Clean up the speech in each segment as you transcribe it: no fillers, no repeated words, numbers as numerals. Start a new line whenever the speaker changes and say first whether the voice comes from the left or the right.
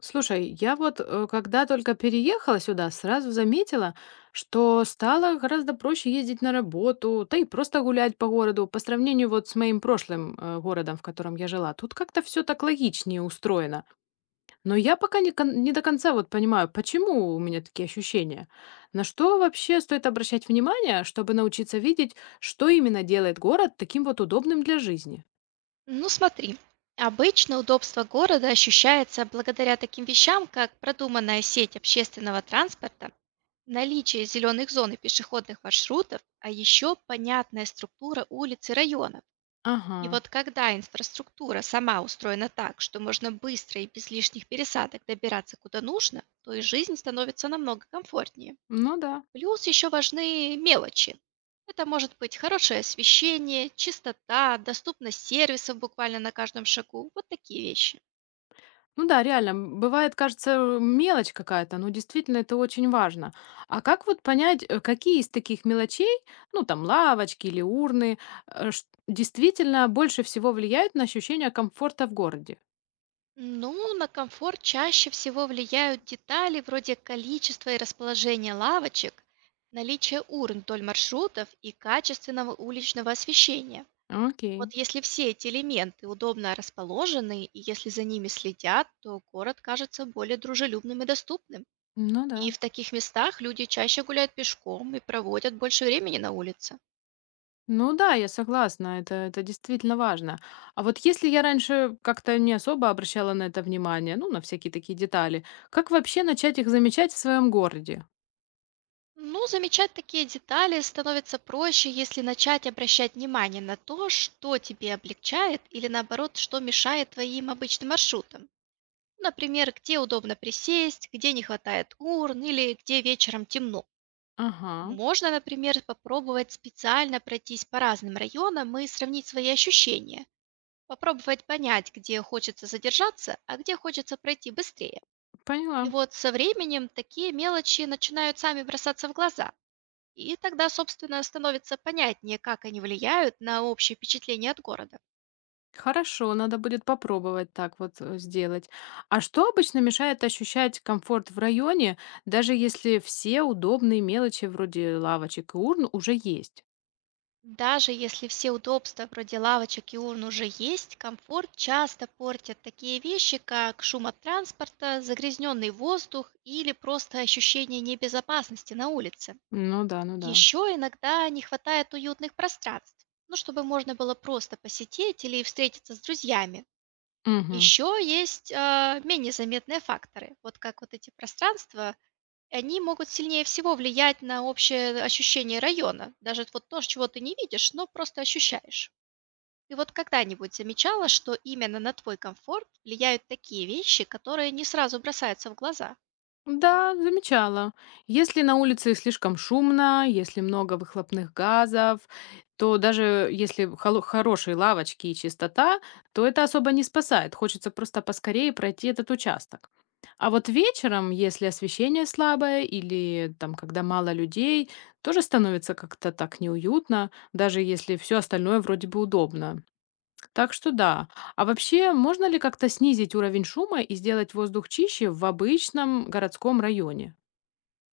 left: Слушай, я вот, когда только переехала сюда, сразу заметила, что стало гораздо проще ездить на работу, да и просто гулять по городу по сравнению вот с моим прошлым, городом, в котором я жила. Тут как-то все так логичнее устроено. Но я пока не до конца вот понимаю, почему у меня такие ощущения. На что вообще стоит обращать внимание, чтобы научиться видеть, что именно делает город таким вот удобным для жизни?
right: Ну смотри, обычно удобство города ощущается благодаря таким вещам, как продуманная сеть общественного транспорта, наличие зеленых зон и пешеходных маршрутов, а еще понятная структура улиц и районов. И
left: Ага,
right: вот когда инфраструктура сама устроена так, что можно быстро и без лишних пересадок добираться куда нужно, то и жизнь становится намного комфортнее.
left: ну да.
right: Плюс еще важны мелочи. Это может быть хорошее освещение, чистота, доступность сервисов буквально на каждом шагу. Вот такие вещи.
left: Ну да, реально, бывает, кажется, мелочь какая-то, но действительно это очень важно. А как вот понять, какие из таких мелочей, ну там лавочки или урны, действительно больше всего влияют на ощущение комфорта в городе?
right: Ну, на комфорт чаще всего влияют детали вроде количества и расположения лавочек, наличие урн вдоль маршрутов и качественного уличного освещения.
left: Окей,
right: Вот если все эти элементы удобно расположены и если за ними следят, то город кажется более дружелюбным и доступным.
left: ну да.
right: И в таких местах люди чаще гуляют пешком и проводят больше времени на улице.
left: Ну да, я согласна, это действительно важно. А вот если я раньше как-то не особо обращала на это внимание, ну, на всякие такие детали, как вообще начать их замечать в своем городе?
right: Ну, замечать такие детали становится проще, если начать обращать внимание на то, что тебе облегчает или наоборот, что мешает твоим обычным маршрутам. Например, где удобно присесть, где не хватает урн или где вечером темно.
left: Ага,
right: Можно, например, попробовать специально пройтись по разным районам и сравнить свои ощущения. Попробовать понять, где хочется задержаться, а где хочется пройти быстрее. И
left: поняла.
right: вот со временем такие мелочи начинают сами бросаться в глаза. И тогда, собственно, становится понятнее, как они влияют на общее впечатление от города.
left: Хорошо, надо будет попробовать так вот сделать. А что обычно мешает ощущать комфорт в районе, даже если все удобные мелочи вроде лавочек и урн уже есть?
right: Даже если все удобства вроде лавочек и урн уже есть, комфорт часто портят такие вещи, как шум от транспорта, загрязненный воздух или просто ощущение небезопасности на улице.
left: Ну да, ну да.
right: Еще иногда не хватает уютных пространств, ну, чтобы можно было просто посетить или встретиться с друзьями.
left: Мгм.
right: Еще есть, менее заметные факторы, вот как вот эти пространства, и они могут сильнее всего влиять на общее ощущение района, даже вот то, чего ты не видишь, но просто ощущаешь. Ты вот когда-нибудь замечала, что именно на твой комфорт влияют такие вещи, которые не сразу бросаются в глаза?
left: Да, замечала. Если на улице слишком шумно, если много выхлопных газов, то даже если хорошие лавочки и чистота, то это особо не спасает. Хочется просто поскорее пройти этот участок. А вот вечером, если освещение слабое или там, когда мало людей, тоже становится как-то так неуютно, даже если все остальное вроде бы удобно. Так что да. А вообще, можно ли как-то снизить уровень шума и сделать воздух чище в обычном городском районе?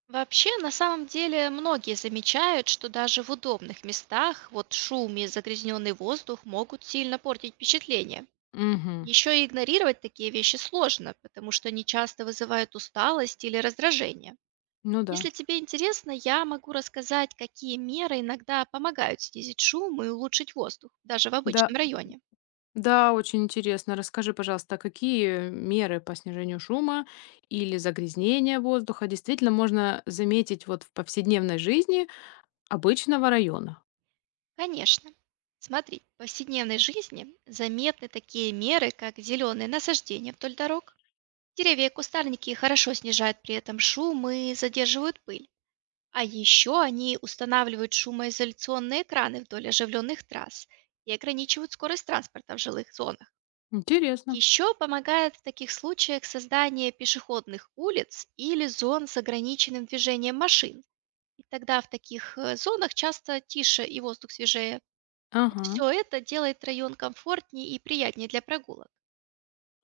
right: Вообще, на самом деле, многие замечают, что даже в удобных местах вот шум и загрязненный воздух могут сильно портить впечатление.
left: Угу.
right: Еще и игнорировать такие вещи сложно, потому что они часто вызывают усталость или раздражение.
left: Ну да.
right: Если тебе интересно, я могу рассказать, какие меры иногда помогают снизить шум и улучшить воздух, даже в
left: Да,
right: обычном районе.
left: да, очень интересно. Расскажи, пожалуйста, какие меры по снижению шума или загрязнения воздуха действительно можно заметить вот в повседневной жизни обычного района?
right: Конечно. Смотри, в повседневной жизни заметны такие меры, как зеленые насаждения вдоль дорог. Деревья и кустарники хорошо снижают при этом шум и задерживают пыль. А еще они устанавливают шумоизоляционные экраны вдоль оживленных трасс и ограничивают скорость транспорта в жилых зонах.
left: Интересно.
right: Еще помогает в таких случаях создание пешеходных улиц или зон с ограниченным движением машин. И тогда в таких зонах часто тише и воздух свежее. Вот
left: Ага.
right: все это делает район комфортнее и приятнее для прогулок.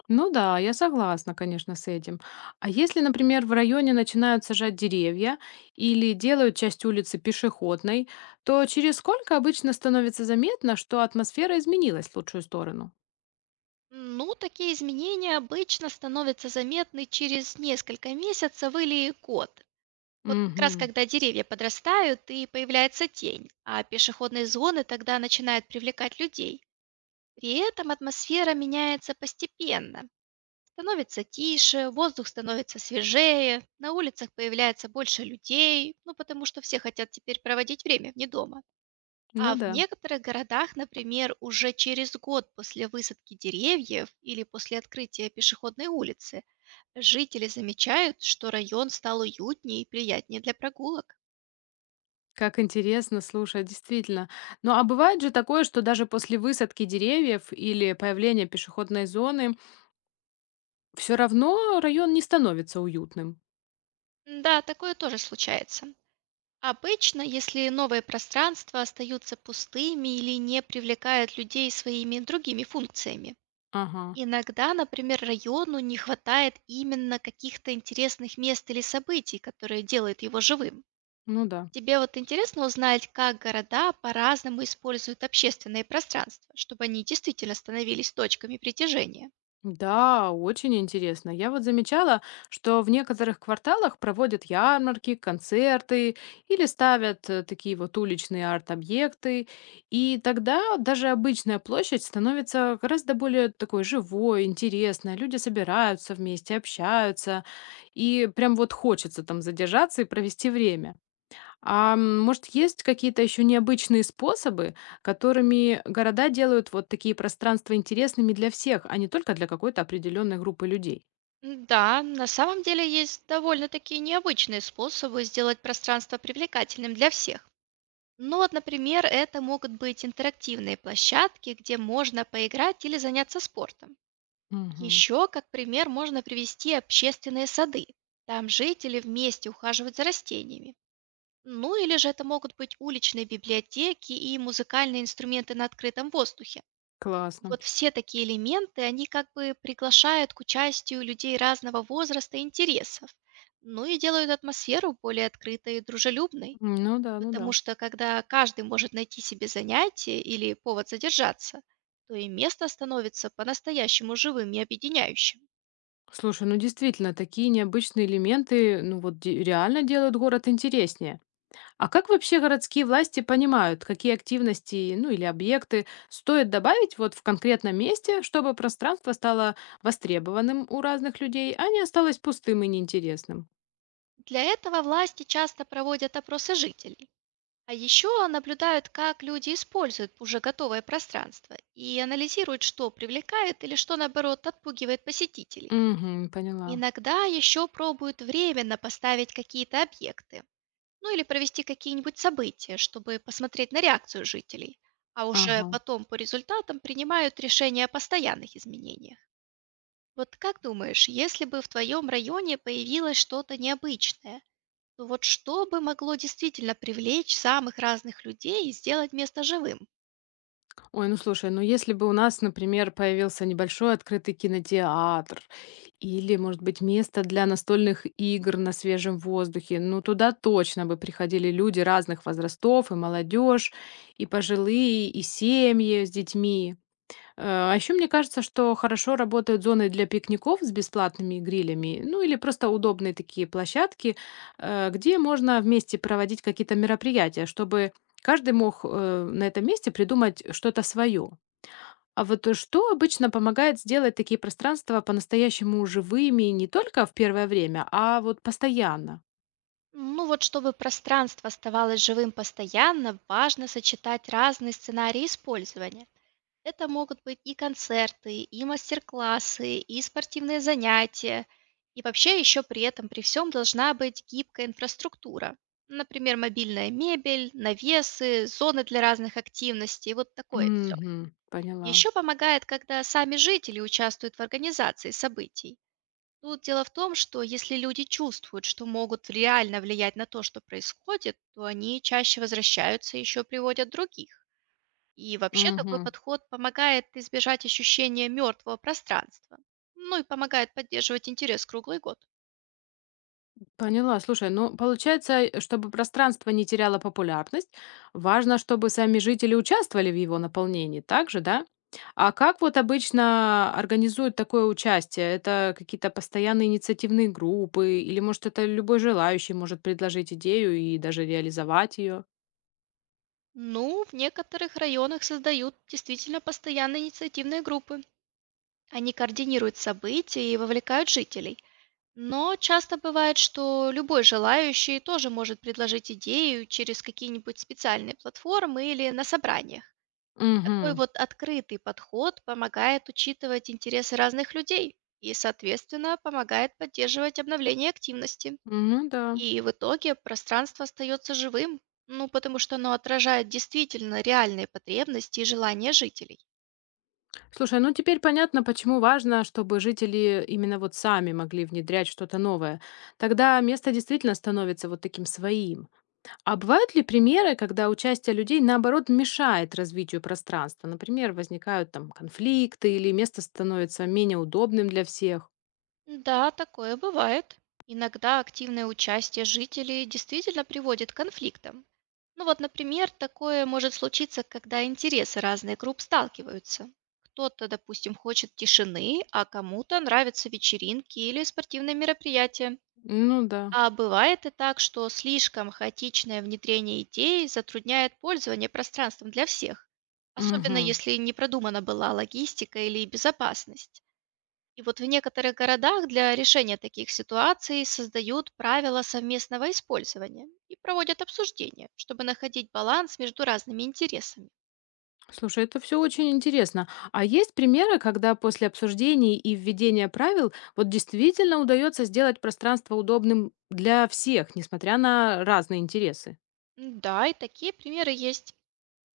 left: Ну да, я согласна, конечно, с этим. А если, например, в районе начинают сажать деревья или делают часть улицы пешеходной, то через сколько обычно становится заметно, что атмосфера изменилась в лучшую сторону?
right: Ну, такие изменения обычно становятся заметны через несколько месяцев или год. Вот как раз
left: Угу.
right: когда деревья подрастают и появляется тень, а пешеходные зоны тогда начинают привлекать людей. При этом атмосфера меняется постепенно. Становится тише, воздух становится свежее, на улицах появляется больше людей, ну потому что все хотят теперь проводить время вне дома.
left: Ну
right: А в
left: да.
right: некоторых городах, например, уже через год после высадки деревьев или после открытия пешеходной улицы, жители замечают, что район стал уютнее и приятнее для прогулок.
left: Как интересно, слушай, действительно. Ну а бывает же такое, что даже после высадки деревьев или появления пешеходной зоны, все равно район не становится уютным.
right: Да, такое тоже случается. Обычно, если новые пространства остаются пустыми или не привлекают людей своими другими функциями.
left: Ага,
right: Иногда, например, району не хватает именно каких-то интересных мест или событий, которые делают его живым.
left: ну да.
right: Тебе вот интересно узнать, как города по-разному используют общественные пространства, чтобы они действительно становились точками притяжения.
left: Да, очень интересно. Я вот замечала, что в некоторых кварталах проводят ярмарки, концерты или ставят такие вот уличные арт-объекты. И тогда даже обычная площадь становится гораздо более такой живой, интересной. Люди собираются вместе, общаются. И прям вот хочется там задержаться и провести время. Может, есть какие-то еще необычные способы, которыми города делают вот такие пространства интересными для всех, а не только для какой-то определенной группы людей?
right: Да, на самом деле есть довольно-таки необычные способы сделать пространство привлекательным для всех. Ну вот, например, это могут быть интерактивные площадки, где можно поиграть или заняться спортом.
left: Мгм.
right: Еще, как пример, можно привести общественные сады. Там жители вместе ухаживают за растениями. Ну или же это могут быть уличные библиотеки и музыкальные инструменты на открытом воздухе.
left: Классно.
right: Вот все такие элементы, они как бы приглашают к участию людей разного возраста и интересов. Ну и делают атмосферу более открытой и дружелюбной.
left: Ну да, ну
right: Потому
left: да.
right: что когда каждый может найти себе занятие или повод задержаться, то и место становится по-настоящему живым и объединяющим.
left: Слушай, ну действительно, такие необычные элементы, реально делают город интереснее. А как вообще городские власти понимают, какие активности, ну или объекты стоит добавить вот в конкретном месте, чтобы пространство стало востребованным у разных людей, а не осталось пустым и неинтересным?
right: Для этого власти часто проводят опросы жителей. А еще наблюдают, как люди используют уже готовое пространство и анализируют, что привлекает или что, наоборот, отпугивает посетителей.
left: Мгм. Поняла.
right: Иногда еще пробуют временно поставить какие-то объекты, ну или провести какие-нибудь события, чтобы посмотреть на реакцию жителей, а уже
left: Ага.
right: потом по результатам принимают решение о постоянных изменениях. Вот как думаешь, если бы в твоем районе появилось что-то необычное, то вот что бы могло действительно привлечь самых разных людей и сделать место живым?
left: Ой, ну слушай, ну если бы у нас, например, появился небольшой открытый кинотеатр или, может быть, место для настольных игр на свежем воздухе, ну туда точно бы приходили люди разных возрастов, и молодежь, и пожилые, и семьи с детьми. А еще мне кажется, что хорошо работают зоны для пикников с бесплатными грилями, ну или просто удобные такие площадки, где можно вместе проводить какие-то мероприятия, чтобы каждый мог на этом месте придумать что-то свое. А вот что обычно помогает сделать такие пространства по-настоящему живыми не только в первое время, а вот постоянно?
right: Ну вот чтобы пространство оставалось живым постоянно, важно сочетать разные сценарии использования. Это могут быть и концерты, и мастер-классы, и спортивные занятия. И вообще еще при этом, при всем должна быть гибкая инфраструктура. Например, мобильная мебель, навесы, зоны для разных активностей, вот такое все.
left: Мгм, поняла.
right: Еще помогает, когда сами жители участвуют в организации событий. Тут дело в том, что если люди чувствуют, что могут реально влиять на то, что происходит, то они чаще возвращаются и еще приводят других. И вообще такой
left: Мгм.
right: подход помогает избежать ощущения мертвого пространства, ну и помогает поддерживать интерес круглый год.
left: Поняла. Слушай, ну, получается, чтобы пространство не теряло популярность, важно, чтобы сами жители участвовали в его наполнении также, да? А как вот обычно организуют такое участие? Это какие-то постоянные инициативные группы? Или, может, это любой желающий может предложить идею и даже реализовать ее?
right: Ну, в некоторых районах создают действительно постоянные инициативные группы. Они координируют события и вовлекают жителей. Но часто бывает, что любой желающий тоже может предложить идею через какие-нибудь специальные платформы или на собраниях. Такой
left: Угу.
right: вот открытый подход помогает учитывать интересы разных людей и, соответственно, помогает поддерживать обновление активности.
left: Ну да.
right: И в итоге пространство остается живым, ну, потому что оно отражает действительно реальные потребности и желания жителей.
left: Слушай, ну теперь понятно, почему важно, чтобы жители именно вот сами могли внедрять что-то новое. Тогда место действительно становится вот таким своим. А бывают ли примеры, когда участие людей, наоборот, мешает развитию пространства? Например, возникают там конфликты или место становится менее удобным для всех?
right: Да, такое бывает. Иногда активное участие жителей действительно приводит к конфликтам. Ну вот, например, такое может случиться, когда интересы разных групп сталкиваются. Кто-то, допустим, хочет тишины, а кому-то нравятся вечеринки или спортивные мероприятия.
left: Ну да.
right: А бывает и так, что слишком хаотичное внедрение идей затрудняет пользование пространством для всех, особенно
left: Мгм.
right: если не продумана была логистика или безопасность. И вот в некоторых городах для решения таких ситуаций создают правила совместного использования и проводят обсуждения, чтобы находить баланс между разными интересами.
left: Слушай, это все очень интересно. А есть примеры, когда после обсуждений и введения правил вот действительно удается сделать пространство удобным для всех, несмотря на разные интересы?
right: Да, и такие примеры есть.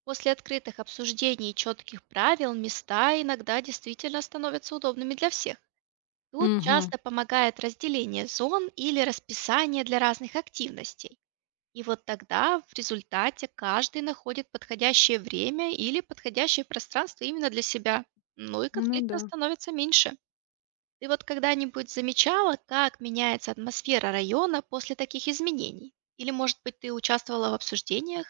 right: После открытых обсуждений и четких правил места иногда действительно становятся удобными для всех. Тут
left: Угу.
right: часто помогает разделение зон или расписание для разных активностей. И вот тогда в результате каждый находит подходящее время или подходящее пространство именно для себя. Ну и
left: Ну да.
right: конфликтов становится меньше. Ты вот когда-нибудь замечала, как меняется атмосфера района после таких изменений? Или, может быть, ты участвовала в обсуждениях?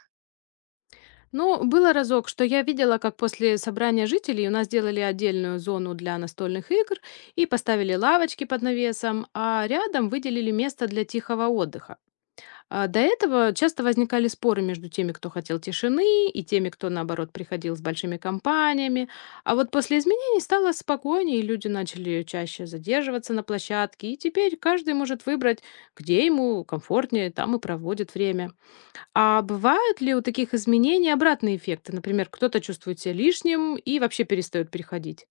left: Ну, было разок, что я видела, как после собрания жителей у нас делали отдельную зону для настольных игр и поставили лавочки под навесом, а рядом выделили место для тихого отдыха. А до этого часто возникали споры между теми, кто хотел тишины, и теми, кто, наоборот, приходил с большими компаниями. А вот после изменений стало спокойнее, и люди начали чаще задерживаться на площадке, и теперь каждый может выбрать, где ему комфортнее, там и проводит время. А бывают ли у таких изменений обратные эффекты? Например, кто-то чувствует себя лишним и вообще перестает переходить.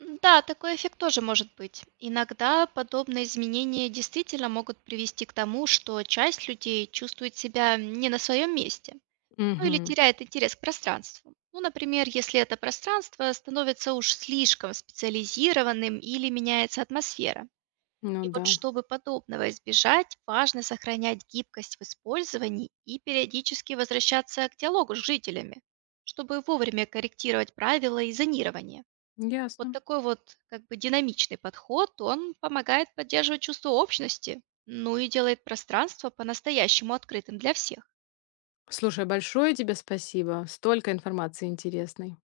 right: Да, такой эффект тоже может быть. Иногда подобные изменения действительно могут привести к тому, что часть людей чувствует себя не на своем месте. Ну или
left: Угу,
right: теряет интерес к пространству. Ну, например, если это пространство становится уж слишком специализированным или меняется атмосфера.
left: ну
right: И вот
left: да,
right: чтобы подобного избежать, важно сохранять гибкость в использовании и периодически возвращаться к диалогу с жителями, чтобы вовремя корректировать правила и зонирование. Вот
left: ясно.
right: такой вот как бы динамичный подход, он помогает поддерживать чувство общности, ну и делает пространство по-настоящему открытым для всех.
left: Слушай, большое тебе спасибо. Столько информации интересной.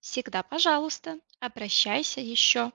right: Всегда пожалуйста, обращайся еще.